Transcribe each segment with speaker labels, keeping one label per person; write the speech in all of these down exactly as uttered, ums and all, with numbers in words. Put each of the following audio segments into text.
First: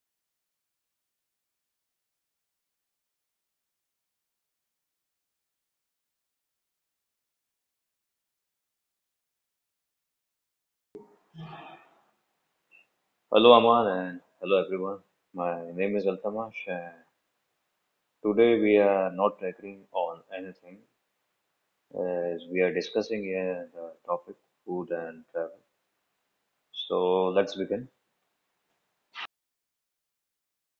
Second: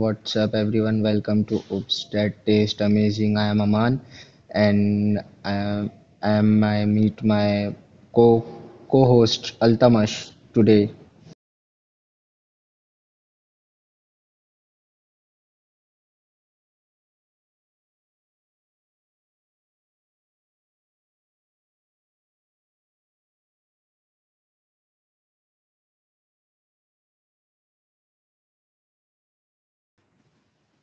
Speaker 1: what's up everyone? Welcome to Oops That Taste Amazing. I am Aman and I am, I am I meet my co co-host Altamash today.
Speaker 2: Hello, Aman, and hello, everyone. My name is Altamash, and today we are not agreeing on anything as we are discussing here the topic food and travel. So, let's begin.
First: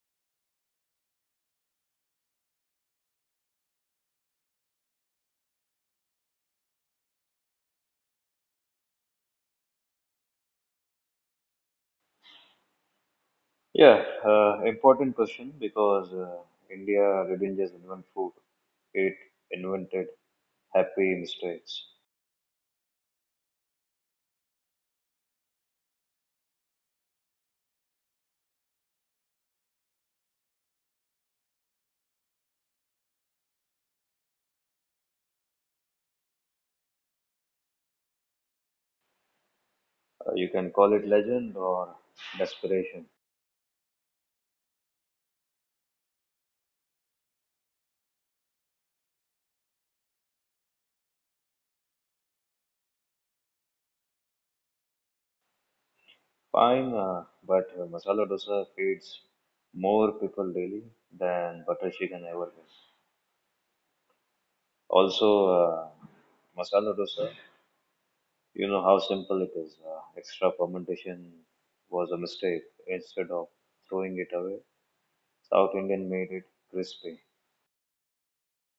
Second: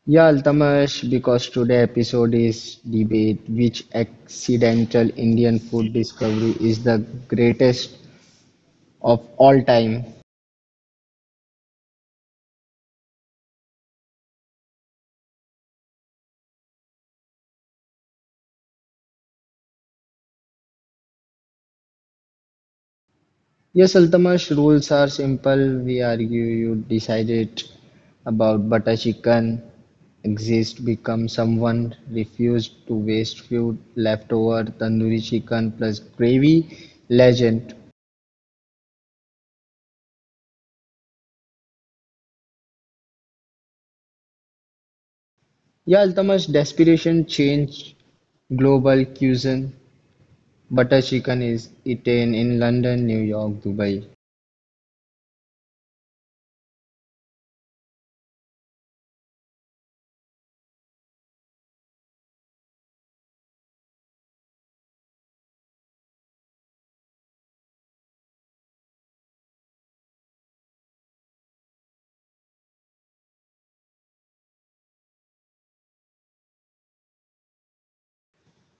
Speaker 1: Yeah, Altamash, because today episode is debate which accidental Indian food discovery is the greatest of all time.
Speaker 2: Yeah, uh, important question because uh, India didn't just invent food, it invented happy mistakes.
Speaker 1: Yes, Altamash, rules are simple. We argue you decide it about butter chicken exist become someone refused to waste food leftover tandoori chicken plus gravy legend.
Speaker 2: Uh, you can call it legend or desperation.
Speaker 1: Yeah, Altamash, desperation change global cuisine. Butter chicken is eaten in London, New York, Dubai.
Speaker 2: Fine, uh, but uh, masala dosa feeds more people daily than butter chicken ever did. Also, uh, masala dosa, you know how simple it is. Uh, extra fermentation was a mistake. Instead of throwing it away, South Indian made it crispy.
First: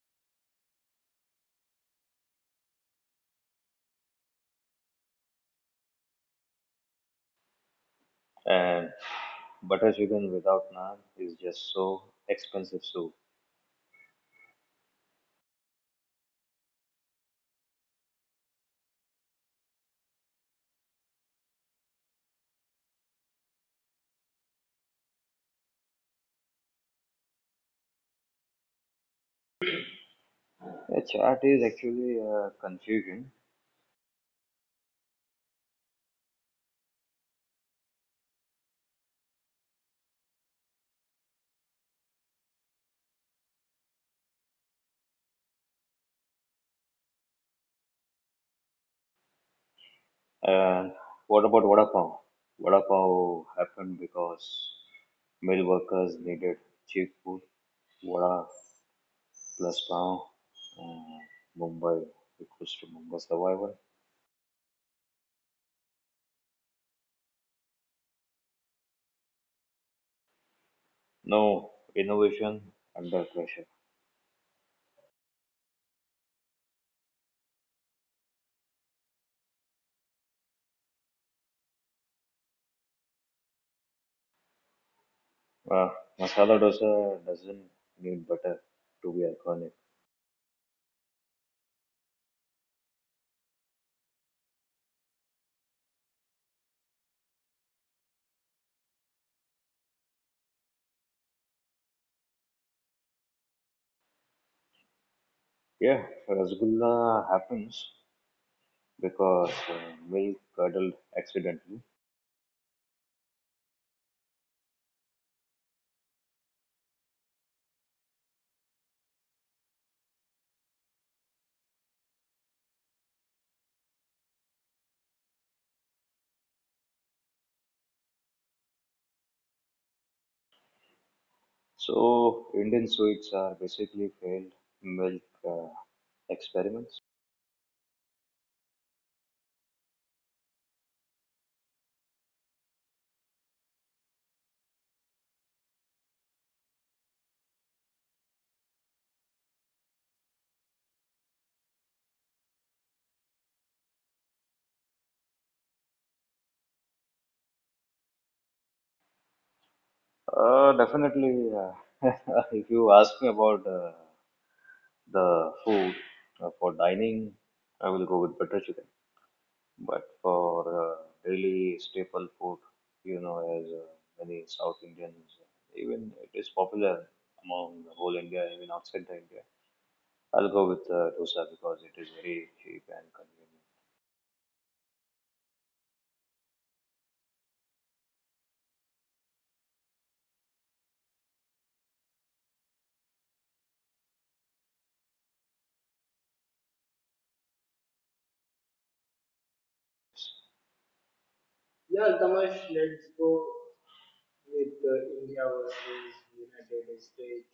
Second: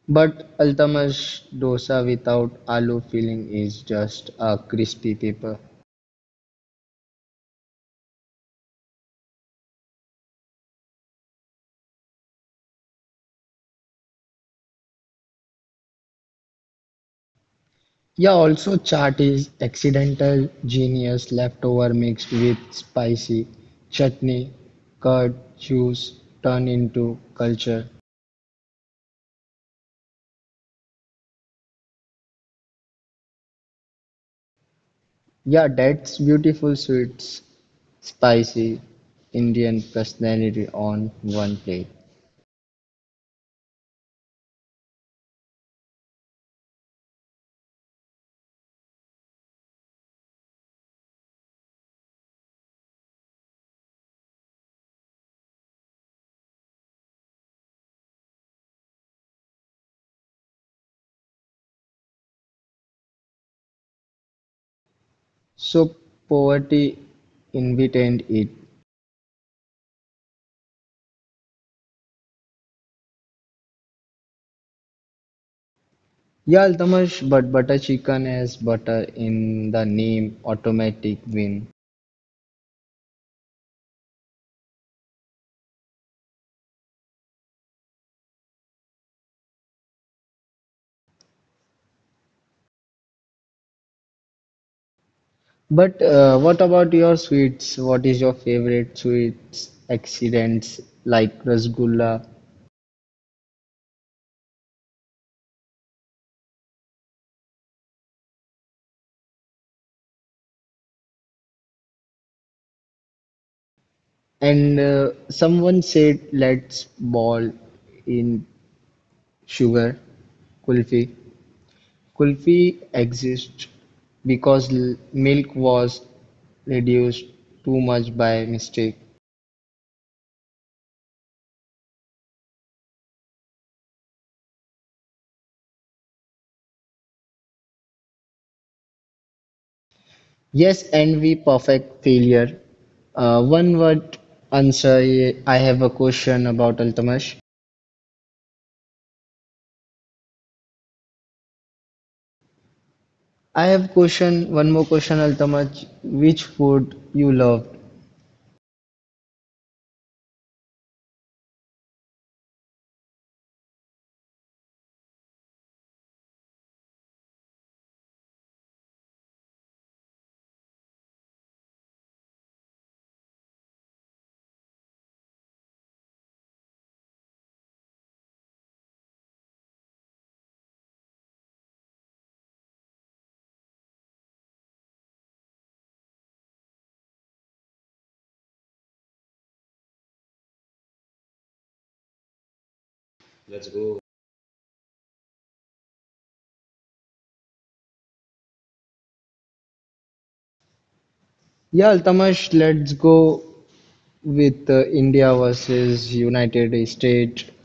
Speaker 1: But Altamash dosa without aloo filling is just a crispy paper.
Speaker 2: And butter chicken without naan is just so expensive soup.
Speaker 1: Yeah, also chaat is accidental genius leftover mixed with spicy chutney, curd, juice turned into culture.
Speaker 2: Yeah, chaat is actually uh, confusing.
Speaker 1: Yeah, that's beautiful sweets, spicy Indian personality on one plate.
Speaker 2: And what about vada pav? Vada pav happened because mill workers needed cheap food. Vada Glasgow, uh, Mumbai, request to Mumbai survival.
Speaker 1: So poverty invited it.
Speaker 2: No innovation under pressure.
Speaker 1: Yeah, Altamash, but butter chicken has butter in the name automatic win.
Speaker 2: Uh, Masala dosa doesn't need butter to be iconic.
Speaker 1: But uh, what about your sweets? What is your favorite sweets? Accidents like rasgulla.
Speaker 2: Yeah, rasgulla happens because uh, milk curdled accidentally.
Speaker 1: And uh, someone said let's ball in sugar. Kulfi. Kulfi exists because l- milk was reduced too much by mistake.
Speaker 2: So Indian sweets are basically failed milk uh, experiments.
Speaker 1: Yes, and we perfect failure. Uh, one word answer. I have a question about Altamash. I have question, one more question, Altamaj. Which food you loved?
Speaker 2: Uh, definitely. Uh, if you ask me about uh, the food uh, for dining, I will go with butter chicken. But for uh, daily staple food, you know, as uh, many South Indians, even it is popular among the whole India, even outside the India. I'll go with uh, dosa because it is very cheap and convenient.
Speaker 1: Yeah,
Speaker 2: Yeah,
Speaker 1: Altamaj,
Speaker 2: Tamash,
Speaker 1: let's
Speaker 2: let's
Speaker 1: go
Speaker 2: go
Speaker 1: with uh,
Speaker 2: with uh,
Speaker 1: India
Speaker 2: India
Speaker 1: versus
Speaker 2: versus
Speaker 1: United
Speaker 2: United
Speaker 1: States.
Speaker 2: States.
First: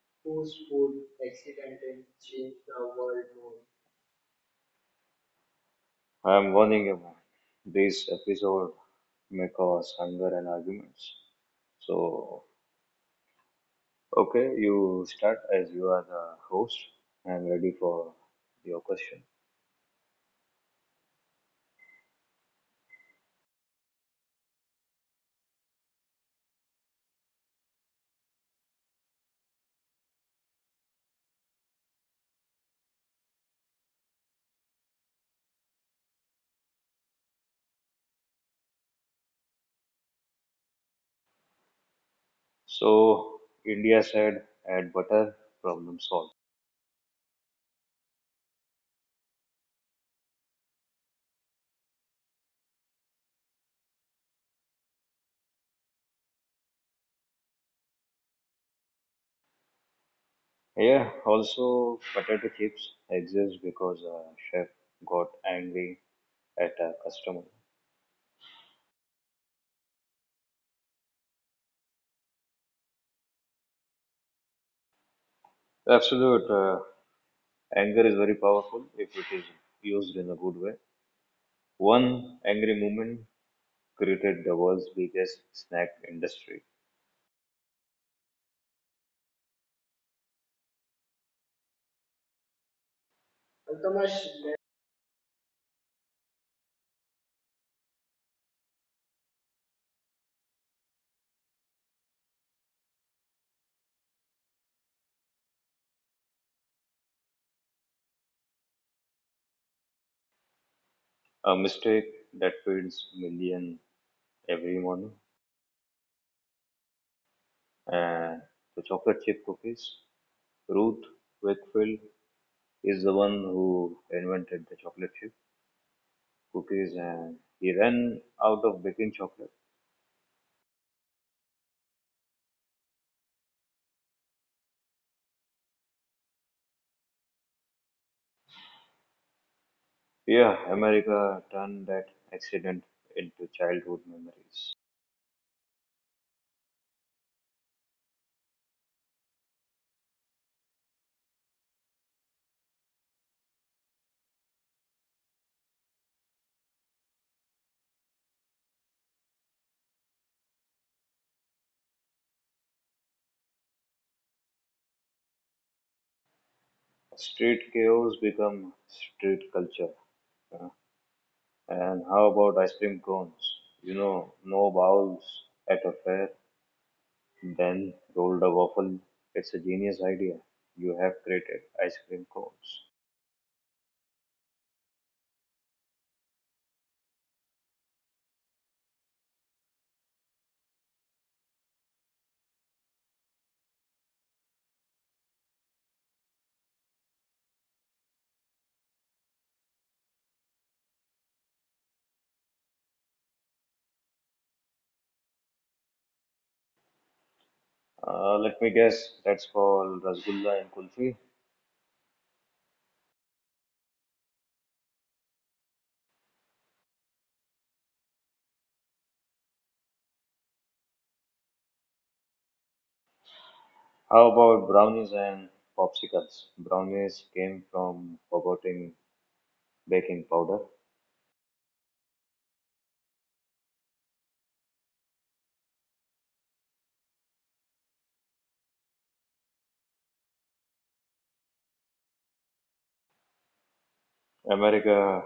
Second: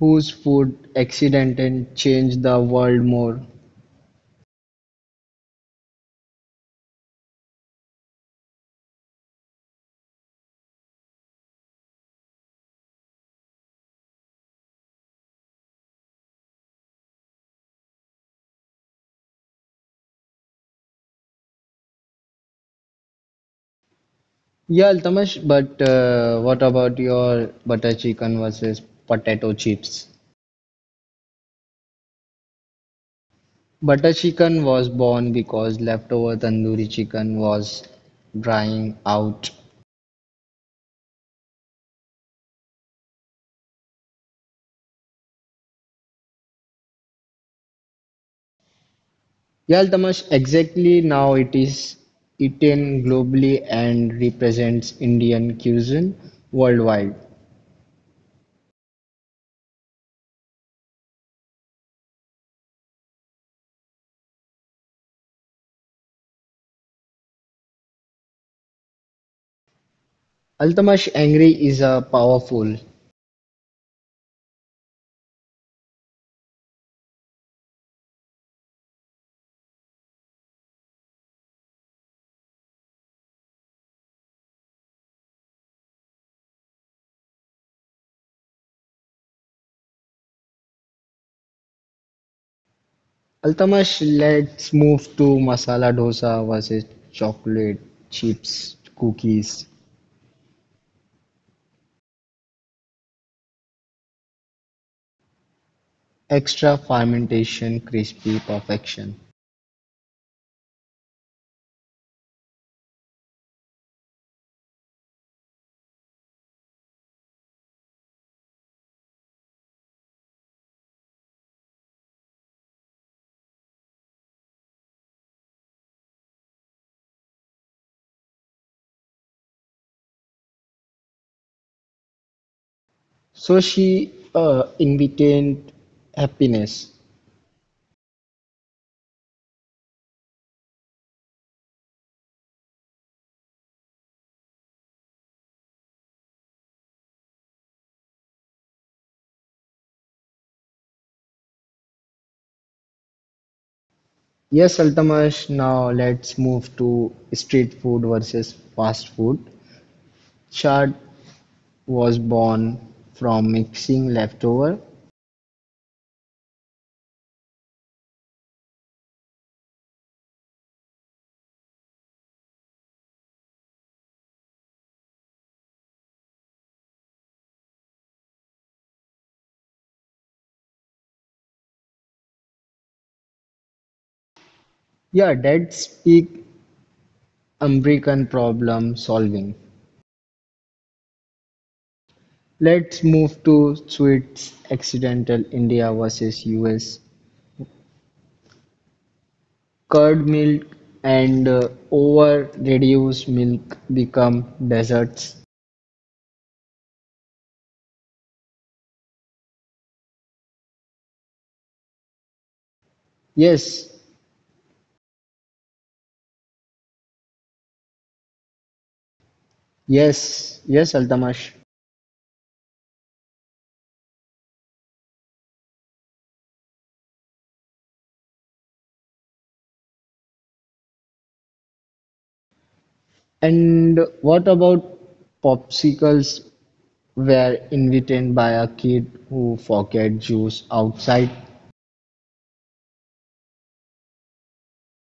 Speaker 1: Whose
Speaker 2: Whose
Speaker 1: food
Speaker 2: food
Speaker 1: accident and
Speaker 2: accidentally
Speaker 1: changed the
Speaker 2: changed the
Speaker 1: world
Speaker 2: world
Speaker 1: more?
Speaker 2: more? I'm warning you, man. This episode may cause anger and arguments. So, okay, you start as you are the host. I'm ready for your question.
Speaker 1: Yeah, Altamaj, but uh, what about your butter chicken versus potato chips? Butter chicken was born because leftover tandoori chicken was drying out.
Speaker 2: So, India said add butter, problem solved.
Speaker 1: Yeah, Altamash, exactly now it is eaten globally and represents Indian cuisine worldwide.
Speaker 2: Yeah, also potato chips exist because a chef got angry at a customer.
Speaker 1: Altamash Angry is a powerful.
Speaker 2: Absolute uh, anger is very powerful if it is used in a good way. One angry moment created the world's biggest snack industry,
Speaker 1: Altamash, let's move to masala dosa versus chocolate chips, cookies, extra fermentation, crispy perfection.
Speaker 2: a mistake that feeds millions every morning. And the chocolate chip cookies, Ruth Wakefield is the one who invented the chocolate chip cookies and he ran out of baking chocolate.
Speaker 1: So she uh, invitant happiness.
Speaker 2: Yeah, America turned that accident into childhood memories.
Speaker 1: Yes, Altamash, now let's move to street food versus fast food. Chard was born from mixing leftover.
Speaker 2: Street chaos become street culture. Uh, And how about ice cream cones? You know, no bowls at a fair, then rolled a waffle. It's a genius idea. You have created ice cream cones.
Speaker 1: Yeah, that's peak American problem solving. Let's move to sweets accidental India versus U S. Curd milk and uh, over reduced milk become desserts.
Speaker 2: Uh, let me guess, that's called rasgulla and kulfi.
Speaker 1: Yes, yes, yes, Altamash.
Speaker 2: How about brownies and popsicles? Brownies came from forgetting baking powder.
Speaker 1: And what about popsicles were invented by a kid who forget juice outside?
Speaker 2: America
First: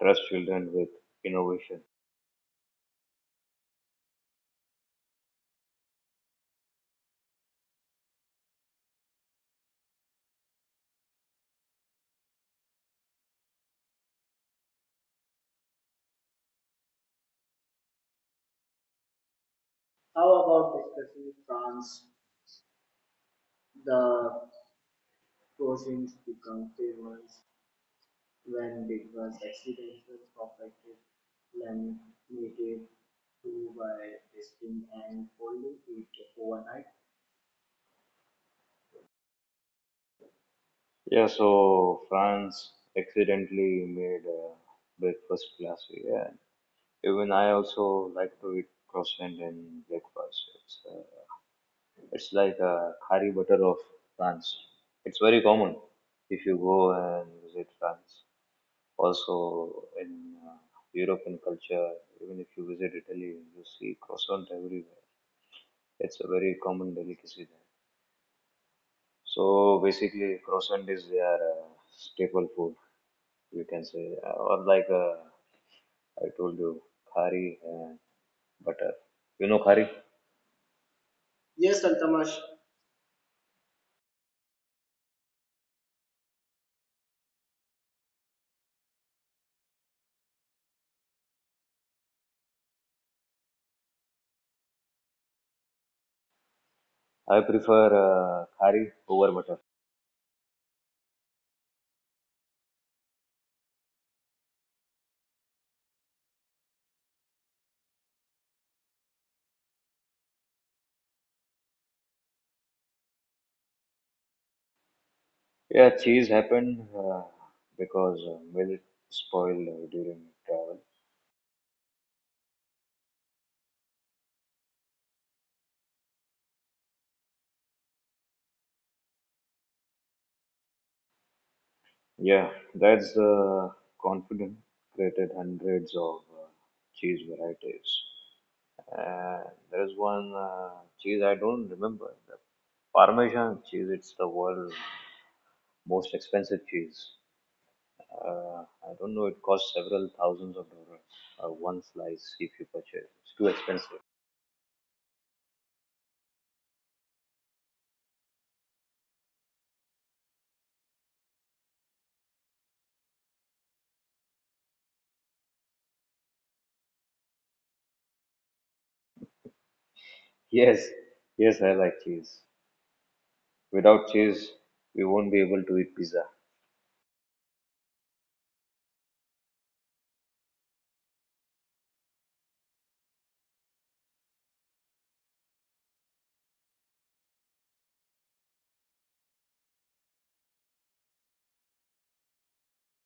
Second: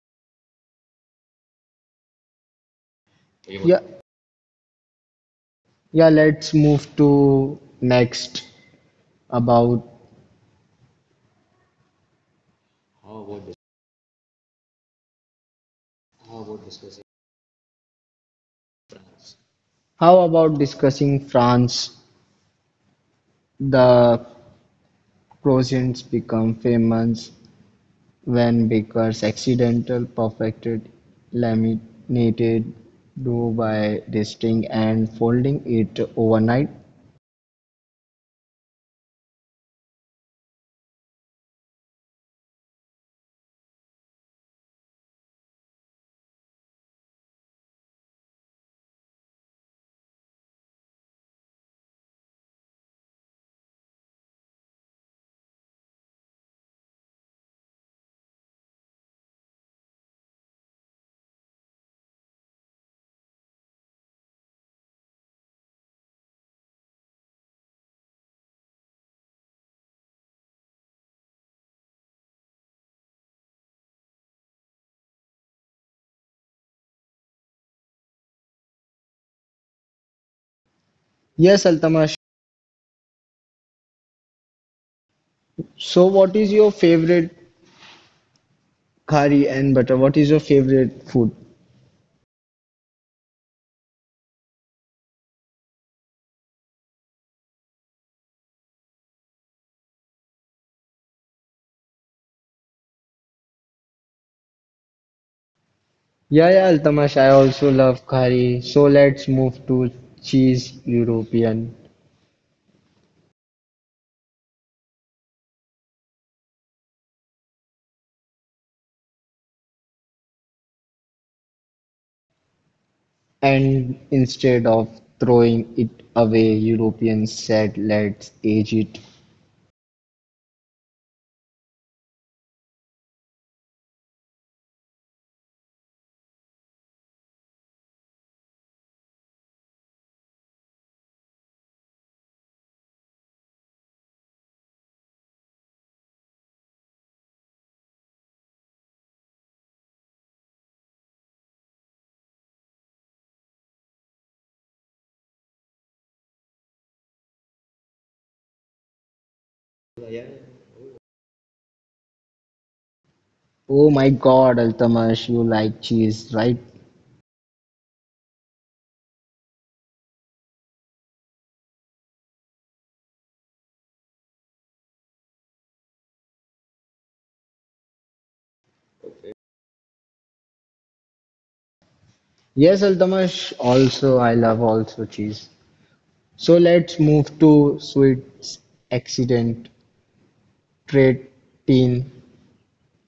Speaker 2: trusts children with innovation.
Speaker 1: Yeah, Yeah, let's move to next about. Oh, how
Speaker 2: How
Speaker 1: about
Speaker 2: about
Speaker 1: discussing
Speaker 2: discussing
Speaker 1: France?
Speaker 2: France?
Speaker 1: The
Speaker 2: The
Speaker 1: croissants
Speaker 2: croissants
Speaker 1: become
Speaker 2: become
Speaker 1: famous
Speaker 2: famous
Speaker 1: when
Speaker 2: when it
Speaker 1: baker's
Speaker 2: was
Speaker 1: accidental
Speaker 2: accidental
Speaker 1: perfected
Speaker 2: perfected
Speaker 1: laminated
Speaker 2: laminated
Speaker 1: dough
Speaker 2: two
Speaker 1: by
Speaker 2: by
Speaker 1: resting
Speaker 2: twisting
Speaker 1: and
Speaker 2: and
Speaker 1: folding
Speaker 2: folding
Speaker 1: it
Speaker 2: it
Speaker 1: overnight.
Speaker 2: overnight. Yeah, so France accidentally made uh, breakfast last week. Yeah. Even I also like to eat croissant in breakfast. It's, uh, it's like a curry butter of France. It's very common if you go and visit France. Also, in uh, European culture, even if you visit Italy, you see croissant everywhere. It's a very common delicacy there. So basically, croissant is their uh, staple food, you can say, uh, or like uh, I told you, khari and butter. You know khari?
Speaker 1: Yes,
Speaker 2: Yes,
Speaker 1: Altamash.
Speaker 2: Altamash.
Speaker 1: So, what is your favorite curry and butter? What is your favorite food?
Speaker 2: I prefer uh, khari over butter.
Speaker 1: Yeah, yeah, Altamash. I also love curry. So, let's move to cheese European.
Speaker 2: Yeah, cheese happened uh, because uh, milk spoiled uh, during travel.
Speaker 1: And instead of throwing it away, Europeans said, let's age it.
Speaker 2: Yeah, that's the confident created hundreds of uh, cheese varieties. And there is one uh, cheese I don't remember, the Parmesan cheese. It's the world's most expensive cheese. Uh, I don't know. It costs several thousands of dollars uh, one slice if you purchase. It's too expensive.
Speaker 1: Oh my god, Altamash, you like cheese, right?
Speaker 2: Yes, yes, I like cheese. Without cheese, we won't be able to eat pizza.
Speaker 1: Yes, Altamash, also, I love also cheese. So let's move to sweets accident, trade teen,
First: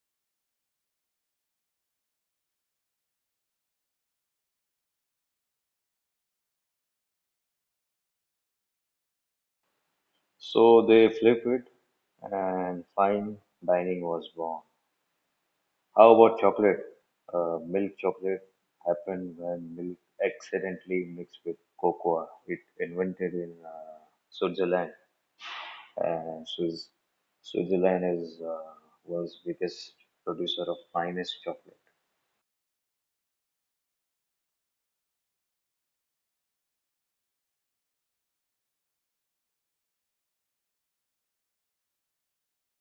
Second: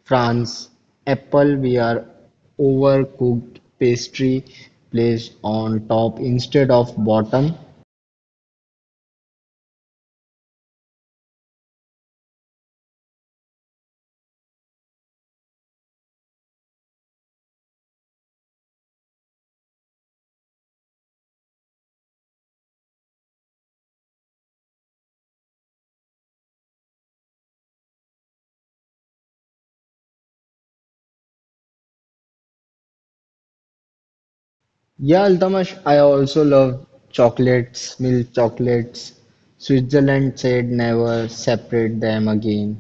Speaker 1: France. Apple, we are overcooked pastry placed on top instead of bottom.
Speaker 2: So they flip it, and fine dining was born. How about chocolate? Uh, milk chocolate happened when milk accidentally mixed with cocoa. It invented in uh, Switzerland, and Swiss, Switzerland is uh, world's biggest producer of finest chocolate.
Speaker 1: Yeah, Altamash, I also love chocolates, milk chocolates. Switzerland said never separate them again.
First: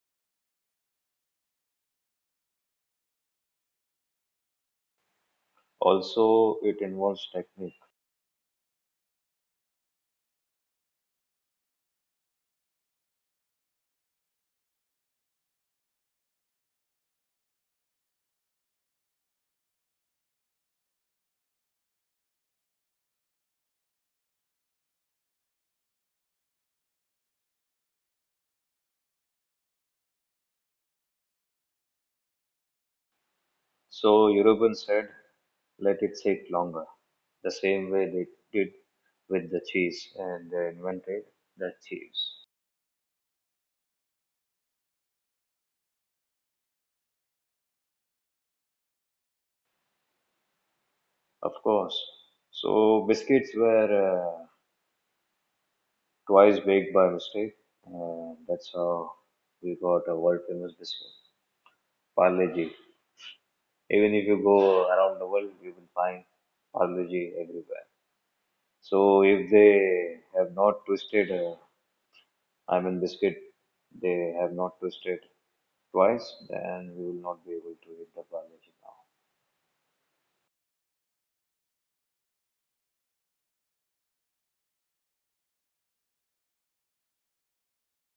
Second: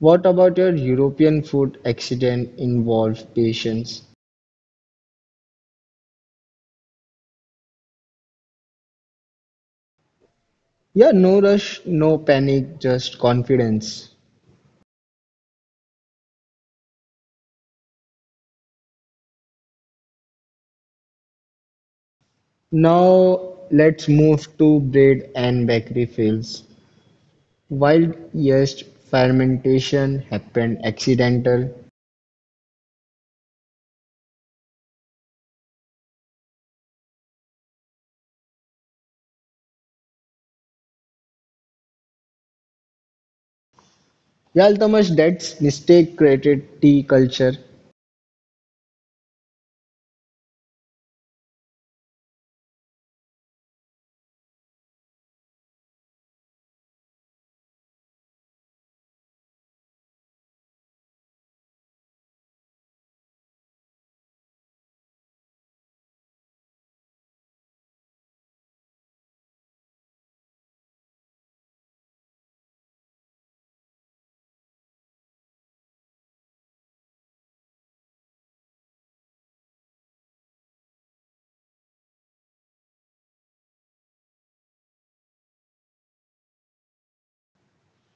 Speaker 1: What about your European food accident involved patience?
Speaker 2: Also, it involves technique.
Speaker 1: Yeah, no rush, no panic, just confidence. Now let's move to bread and bakery fails. Wild yeast fermentation happened accidental.
Speaker 2: So Europeans said, let it sit longer, the same way they did with the cheese and they invented the cheese.
Speaker 1: Yeah, Altamash, that's mistake created tea culture.
Speaker 2: Of course. So biscuits were uh, twice baked by mistake, and that's how we got a world famous biscuit, Parle-G. Even if you go around the world, you will find Parle-G everywhere. So if they have not twisted uh, I'm in biscuit. They have not twisted twice, then we will not be able to hit the Bangladesh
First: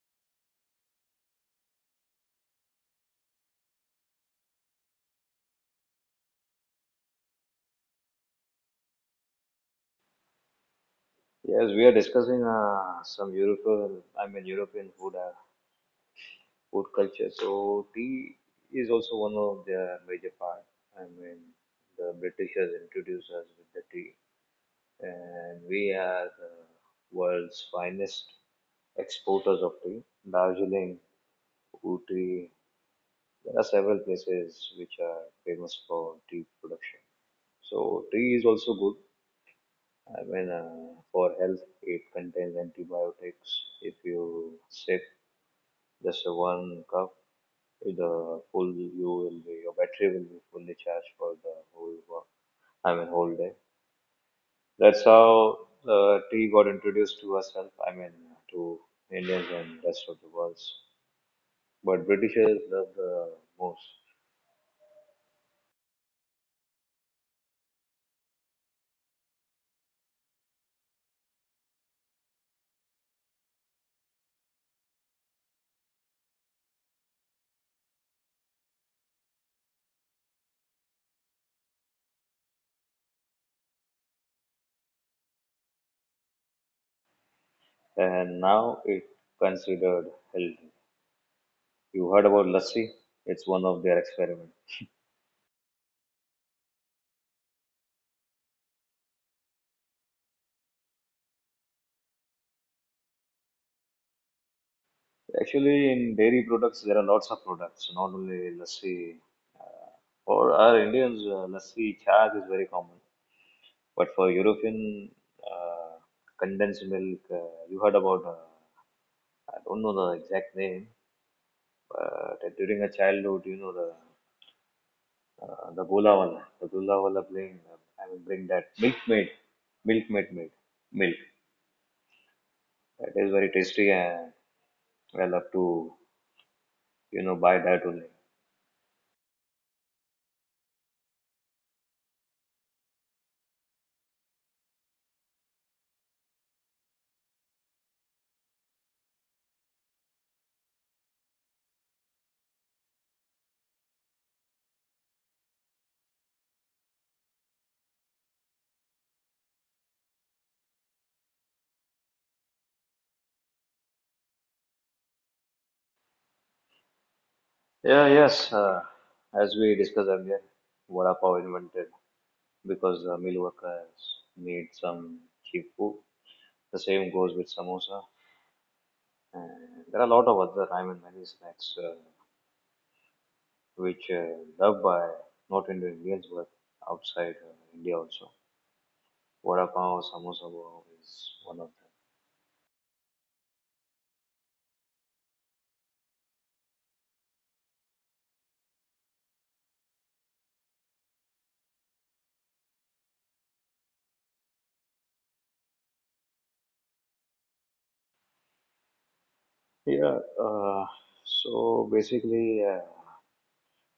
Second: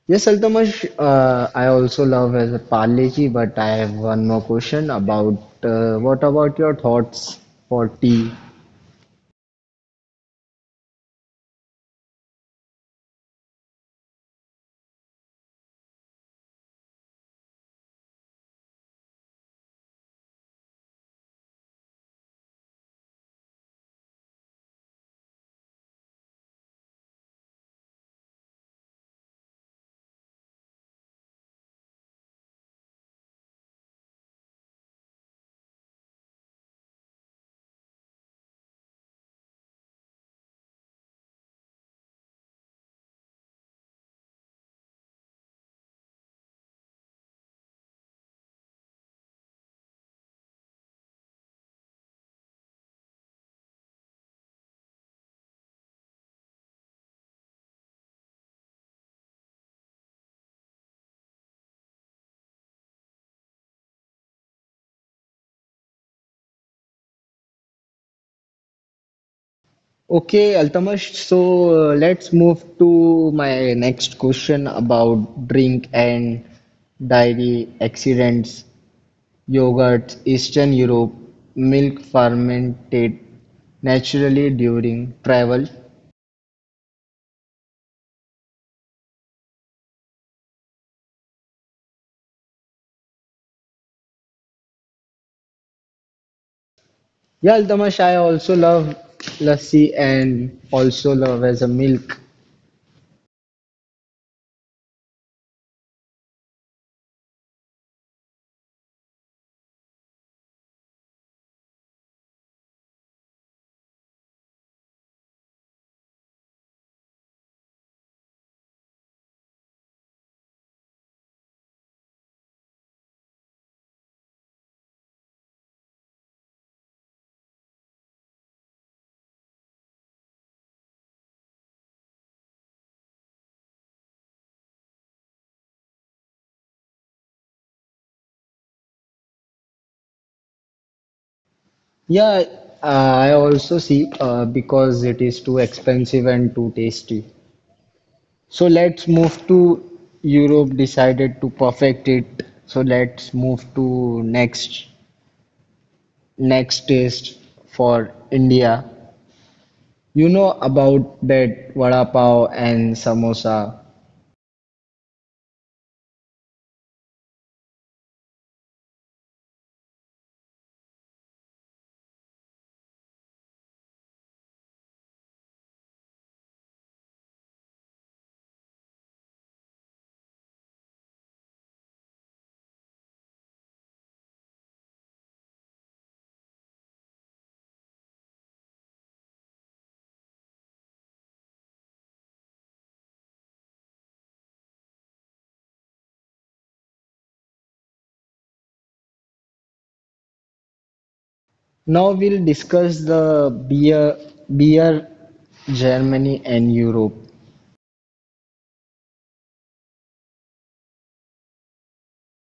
Speaker 1: Yes, Altamash, uh, I also love as a Parleji, but I have one more question about uh, what about your thoughts for tea?
Speaker 2: now. Yes, we are discussing uh, some European, I mean European food, uh, food culture. So tea is also one of their major part. I mean, the Britishers introduced us with the tea, and we are the world's finest exporters of tea. Darjeeling, Ooty, there are several places which are famous for tea production. So tea is also good. I mean, uh, for health, it contains antibiotics. If you sip just a one cup, with the full you will be your battery will be fully charged for the whole work. I mean, whole day. That's how uh, tea got introduced to herself. I mean, to Indians and rest of the world. But Britishers love the most.
Speaker 1: Okay, Altamash, so uh, let's move to my next question about drink and dairy accidents, yogurt, Eastern Europe, milk fermented naturally during travel.
Speaker 2: And now it considered healthy. You heard about lassi? It's one of their experiments.
Speaker 1: Yeah, Altamash, I also love lassi and also love as a milk.
Speaker 2: Actually, in dairy products, there are lots of products, not only lassi. Uh, for our Indians, uh, lassi chaat is very common, but for European, uh, condensed milk. Uh, you heard about? Uh, I don't know the exact name, but during a childhood, you know the uh, the golavala, the golavala playing. I will bring that milkmaid, milkmaid made milk. That is very tasty, and I love to, you know, buy that only.
Speaker 1: Yeah, uh, I also see uh, because it is too expensive and too tasty. So let's move to Europe decided to perfect it. So let's move to next next taste for India. You know about that vada pav and samosa.
Speaker 2: Yeah, yes. Uh, as we discussed earlier, vada pav invented because uh, mill workers need some cheap food. The same goes with samosa. And there are a lot of other, I mean, many snacks uh, which uh, loved by not only Indians but outside uh, India also. Vada pav, samosa pav is one of
Speaker 1: Now we'll discuss the beer beer Germany and Europe.
Speaker 2: them. Yeah. Uh, so basically. Uh,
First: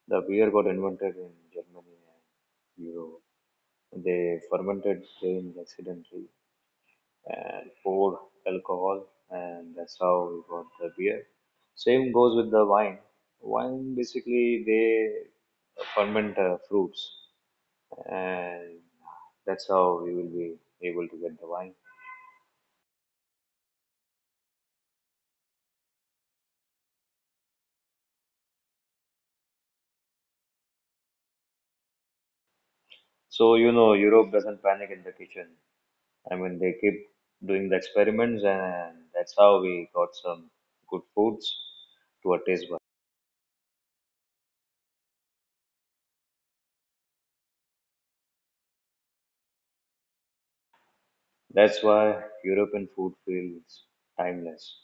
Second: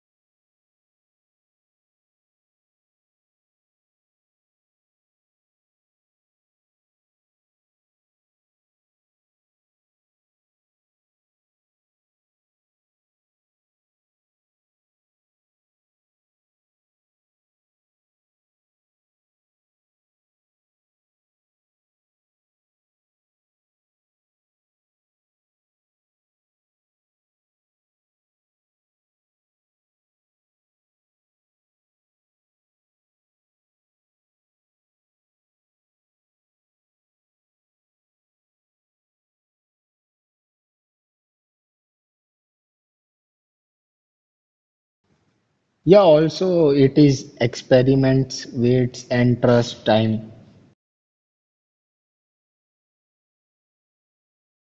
Speaker 2: The beer got invented in Germany and Europe. They fermented grain accidentally and poured alcohol, and that's how we got the beer. Same goes with the wine. Wine basically they ferment uh, fruits, and that's how we will be able to get the wine. So you know, Europe doesn't panic in the kitchen. I mean, they keep doing the experiments, and that's how we got some good foods to our taste buds.
Speaker 1: Yeah, also it is experiments, waits and trust time.
Speaker 2: That's why European food feels timeless.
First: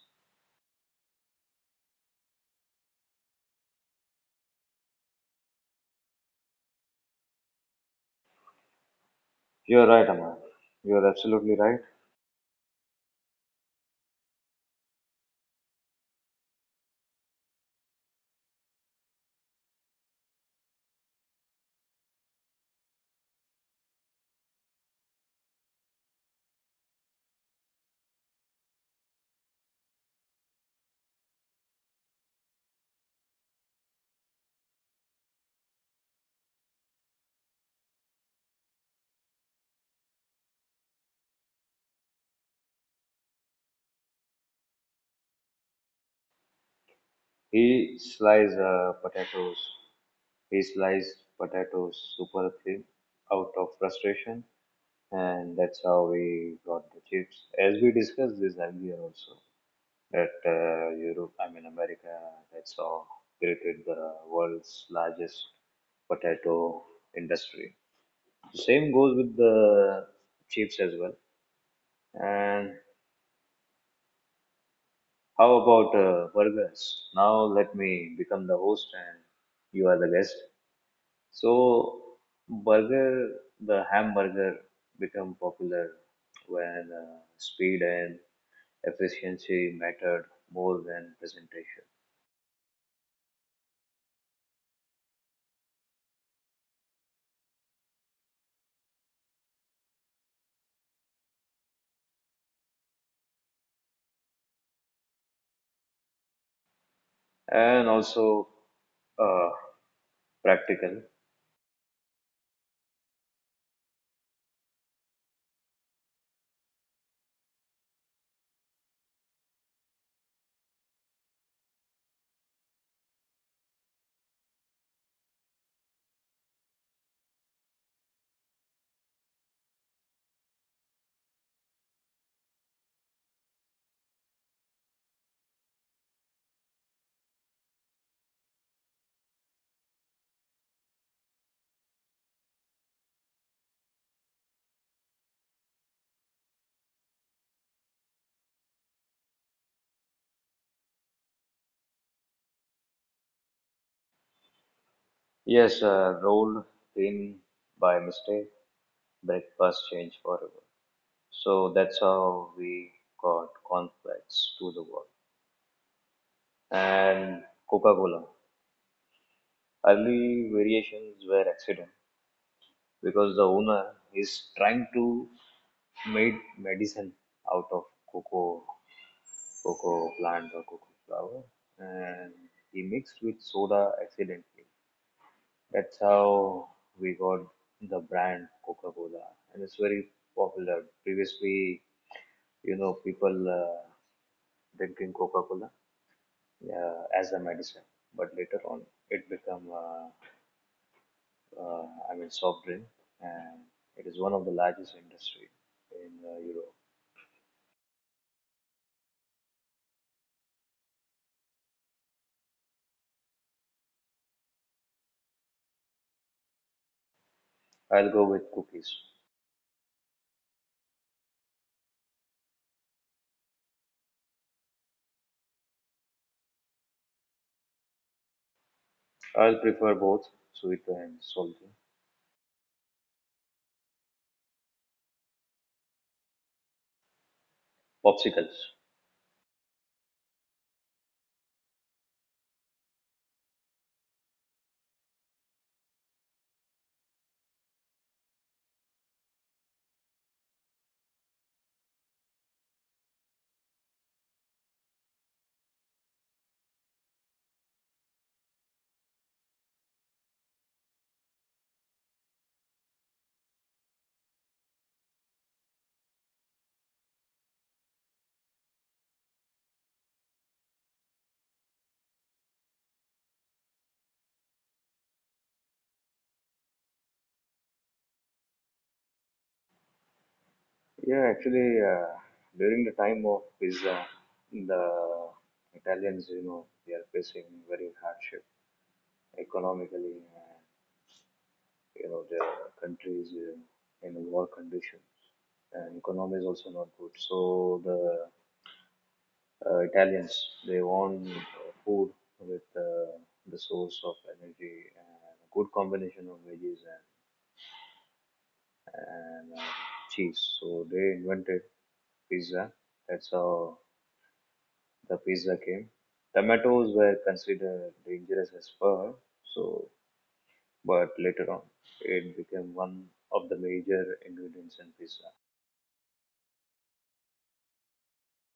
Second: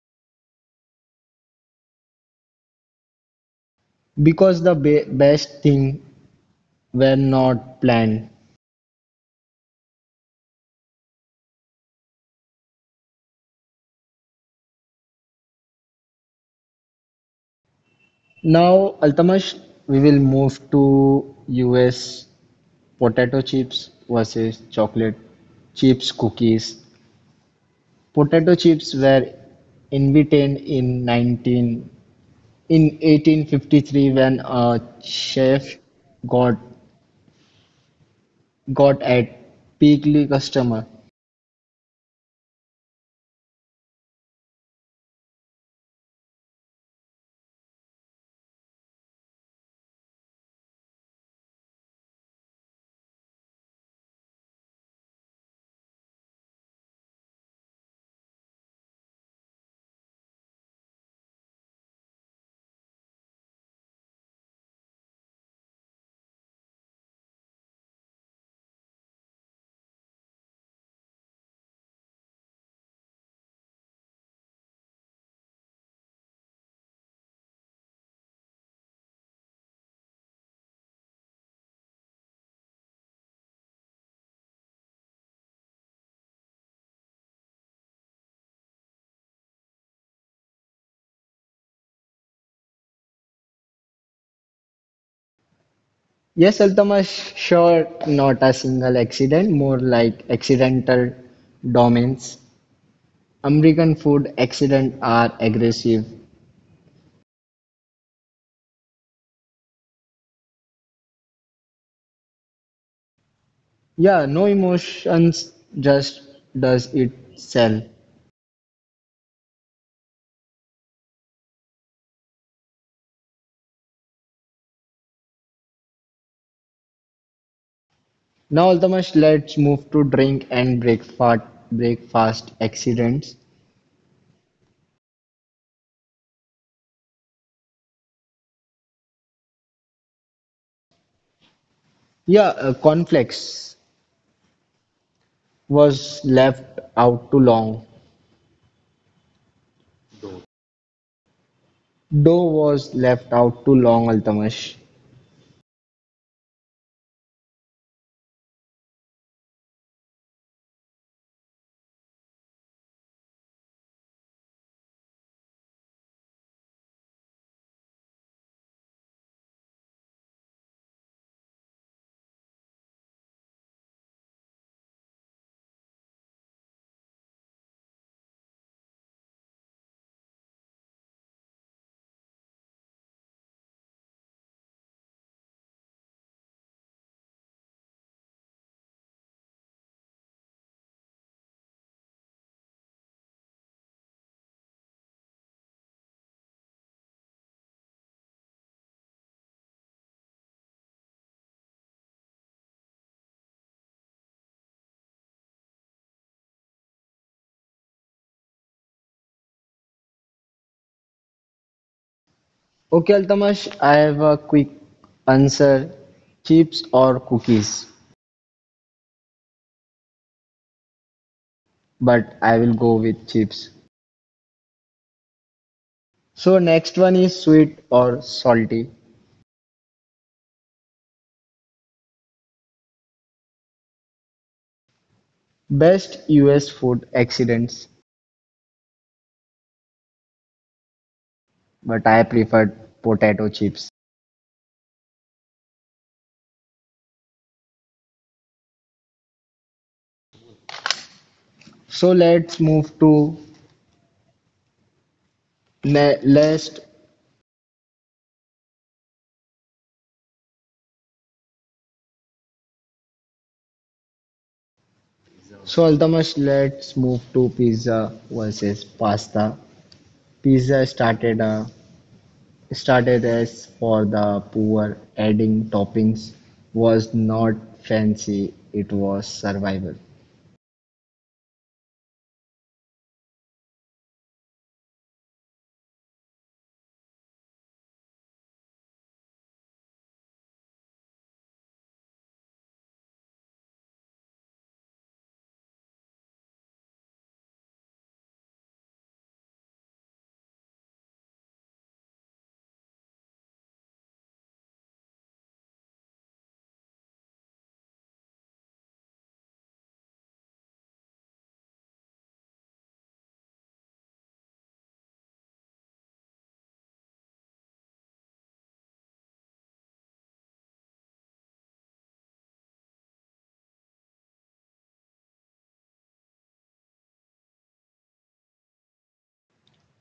Speaker 1: Because the be- best thing were not planned.
Speaker 2: You're right, Amar. You're absolutely right.
Speaker 1: Now, Altamash, we will move to U S potato chips versus chocolate chips cookies. Potato chips were invented in 19 in eighteen fifty-three when a chef got got at Piggly customer.
Speaker 2: He slices uh, potatoes. He sliced potatoes super thin out of frustration, and that's how we got the chips. As we discussed this earlier, also that uh, Europe, I mean America, that's how created the world's largest potato industry. Same goes with the chips as well. And how about uh, burgers? Now let me become the host and you are the guest. So, burger, the hamburger become popular when uh, speed and efficiency mattered more than presentation.
Speaker 1: Yes, Altamash, sure, not a single accident, more like accidental domains. American food accidents are aggressive.
Speaker 2: And also uh, practical.
Speaker 1: Yeah, no emotions, just does it sell. Now, Altamash, let's move to drink and breakfast breakfast accidents. Yeah, uh, cornflakes was left out too long. Dough was left out too long, Altamash.
Speaker 2: Yes, uh, rolled thin by mistake, breakfast changed forever. So that's how we got cornflakes to the world. And Coca-Cola. Early variations were accident because the owner is trying to make medicine out of cocoa, cocoa plant or cocoa flower, and he mixed with soda accidentally. That's how we got the brand Coca-Cola, and it's very popular. Previously, you know, people uh, drinking Coca-Cola uh, as a medicine, but later on, it become uh, Uh, I mean, soft drink, and it is one of the largest industry in uh, Europe.
Speaker 1: Okay, Altamash, I have a quick answer: chips or cookies.
Speaker 2: I'll go with cookies.
Speaker 1: But I will go with chips. So next one is sweet or salty.
Speaker 2: I'll prefer both sweet and salty.
Speaker 1: Best U S food accidents,
Speaker 2: Popsicles.
Speaker 1: but I preferred potato chips. So let's move to le- last. So Altamash, let's move to pizza versus pasta. Pizza started uh, started as for the poor, adding toppings was not fancy. It was survival.
Speaker 2: Yeah, actually, uh, during the time of pizza, the Italians, you know, they are facing very hardship economically, and you know, their country is uh, in war conditions, and economy is also not good. So the uh, Italians. They want uh, food with uh, the source of energy and a good combination of veggies and, and uh, cheese. So they invented pizza. That's how the pizza came. Tomatoes were considered dangerous as per, so but later on it became one of the major ingredients in pizza.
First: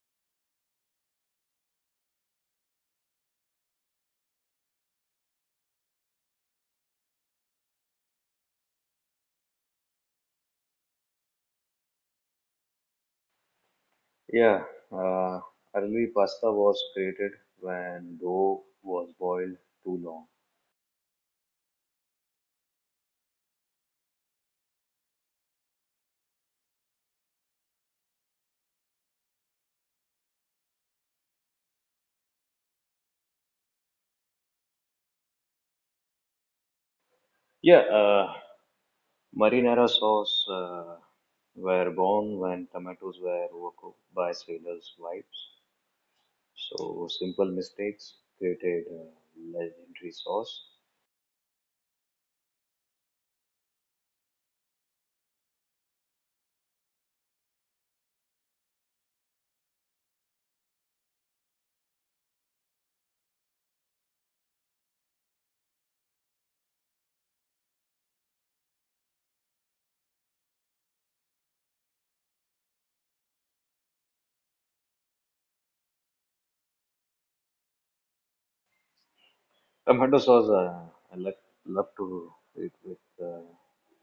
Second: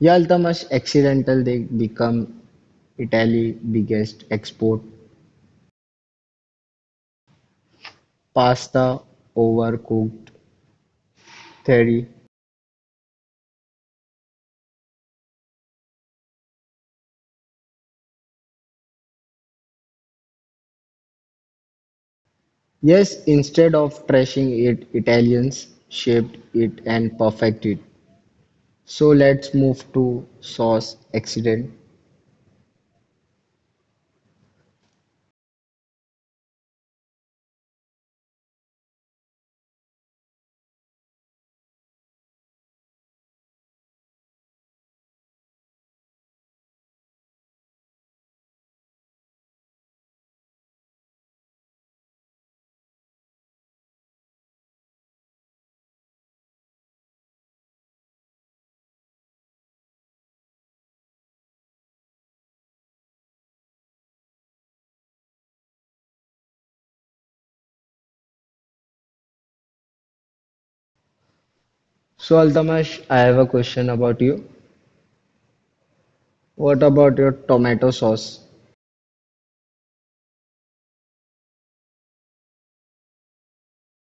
Speaker 1: Yeah, Altamash, accidental they become Italy biggest export. Pasta overcooked theory.
Speaker 2: Yeah, uh, early pasta was created when dough was boiled too long.
Speaker 1: Yes, instead of trashing it, Italians shaped it and perfected it. So let's move to sauce accident.
Speaker 2: Yeah, uh, marinara sauce uh, were born when tomatoes were overcooked by sailors' wives. So simple mistakes created uh, legendary sauce.
Speaker 1: So Altamash, I have a question about you. What about your tomato sauce?
Speaker 2: Tomato sauce, uh, I like, love to eat with uh,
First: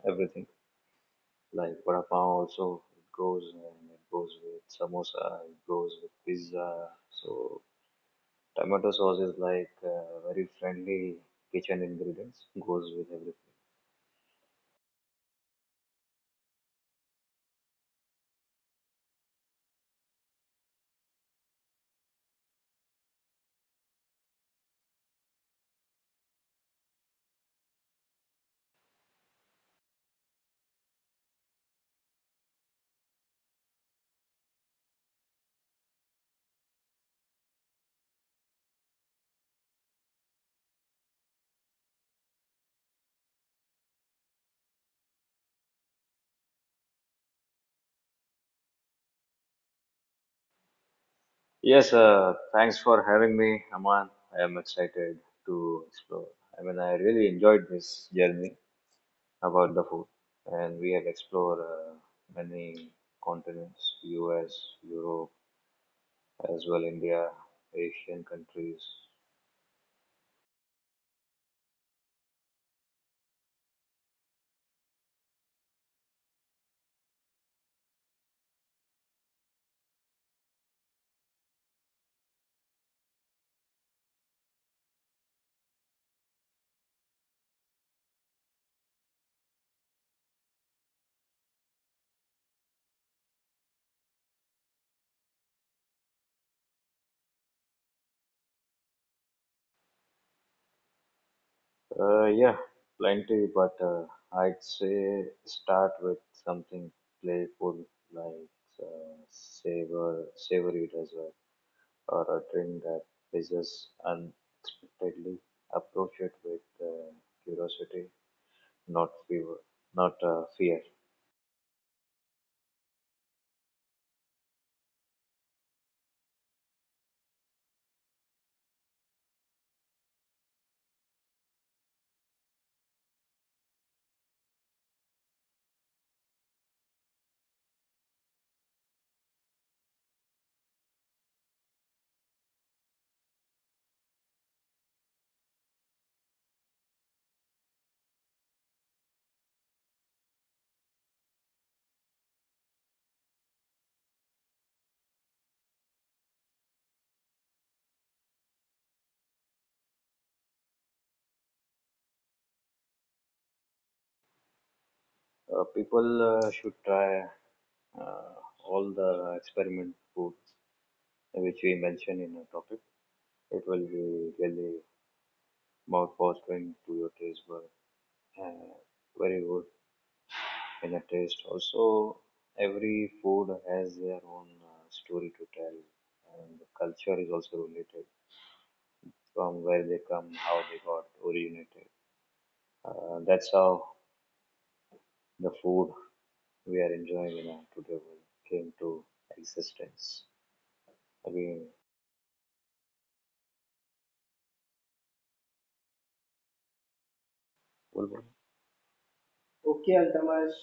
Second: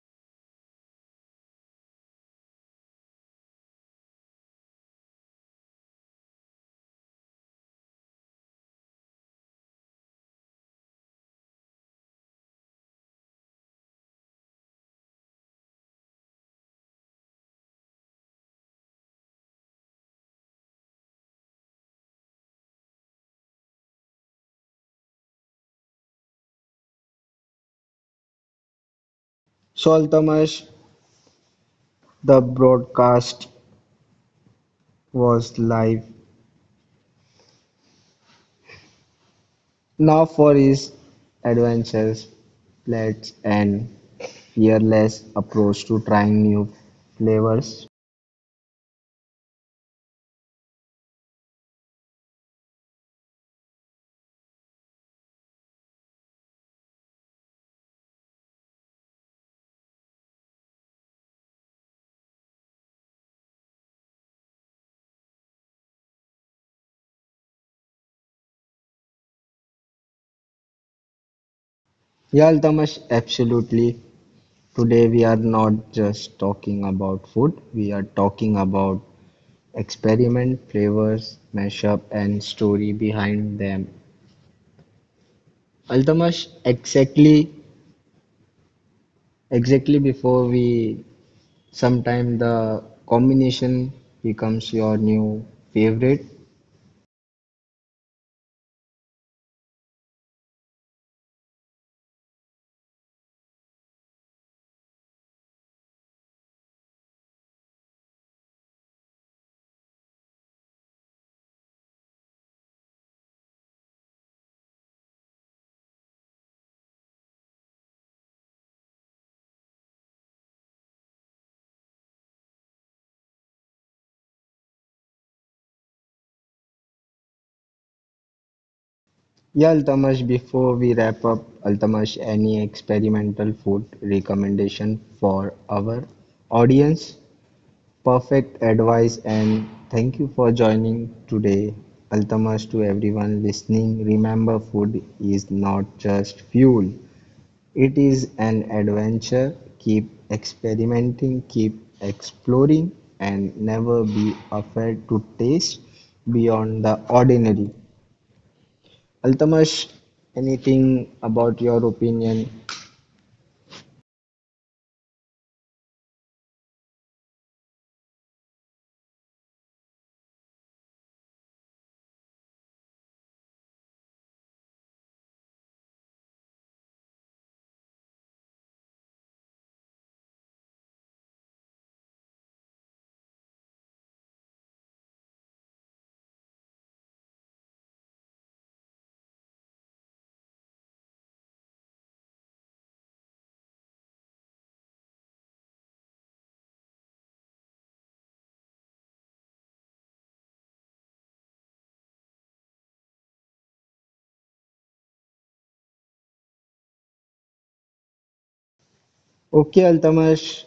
Speaker 2: everything. Like vada pav also, it goes and it goes with samosa, it goes with pizza. So tomato sauce is like uh, very friendly kitchen ingredients, goes with everything.
Speaker 1: So Altamash, the broadcast was live. Now for his adventures, pledge and fearless approach to trying new flavors.
Speaker 2: Yes, uh, thanks for having me, Aman. I am excited to explore. I mean, I really enjoyed this journey about the food, and we have explored uh, many continents: U S, Europe, as well India, Asian countries.
Speaker 1: Yeah, Altamash, absolutely. Today we are not just talking about food, we are talking about experiment, flavors, mashup and story behind them. Altamash, exactly exactly before we sometime the combination becomes your new favorite.
Speaker 2: Uh, yeah, plenty. But uh, I'd say start with something playful, like uh, savor, savory desserts or a trend that is unexpectedly approach it with uh, curiosity, not fear. Not uh, fear.
Speaker 1: Yeah, Altamash, before we wrap up, Altamash, any experimental food recommendation for our audience? Perfect advice, and thank you for joining today. Altamash to everyone listening, remember food is not just fuel, it is an adventure. Keep experimenting, keep exploring, and never be afraid to taste beyond the ordinary. Altamash, anything about your opinion?
Speaker 2: Uh, people uh, should try uh, all the experiment foods which we mentioned in our topic. It will be really mouth watering to your taste bud. Uh, Very good in a taste. Also, every food has their own uh, story to tell, and the culture is also related from where they come, how they got originated. Uh, that's how the food we are enjoying in our today world came to existence. Again, Bulbul.
Speaker 1: Okay,
Speaker 2: Okay, Altamash.
Speaker 1: Altamash.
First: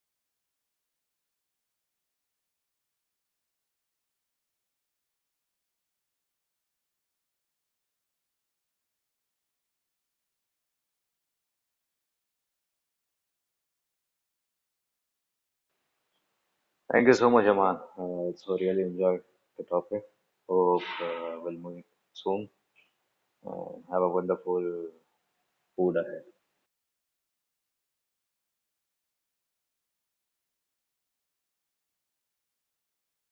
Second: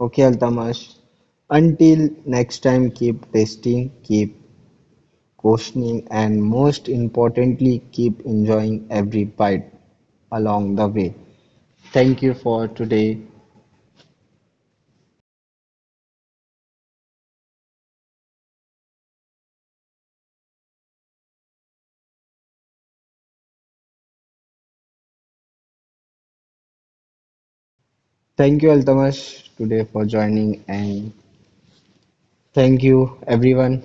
Speaker 1: Okay, Altamash. Until next time, keep tasting, keep questioning and most importantly keep enjoying every bite along the way. Thank you for today.
Speaker 2: Thank you so much, Aman. Uh, it's so really enjoyed the topic. Hope uh, we'll meet soon. Uh, have a wonderful food ahead.
Speaker 1: Thank you Altamash today for joining and thank you everyone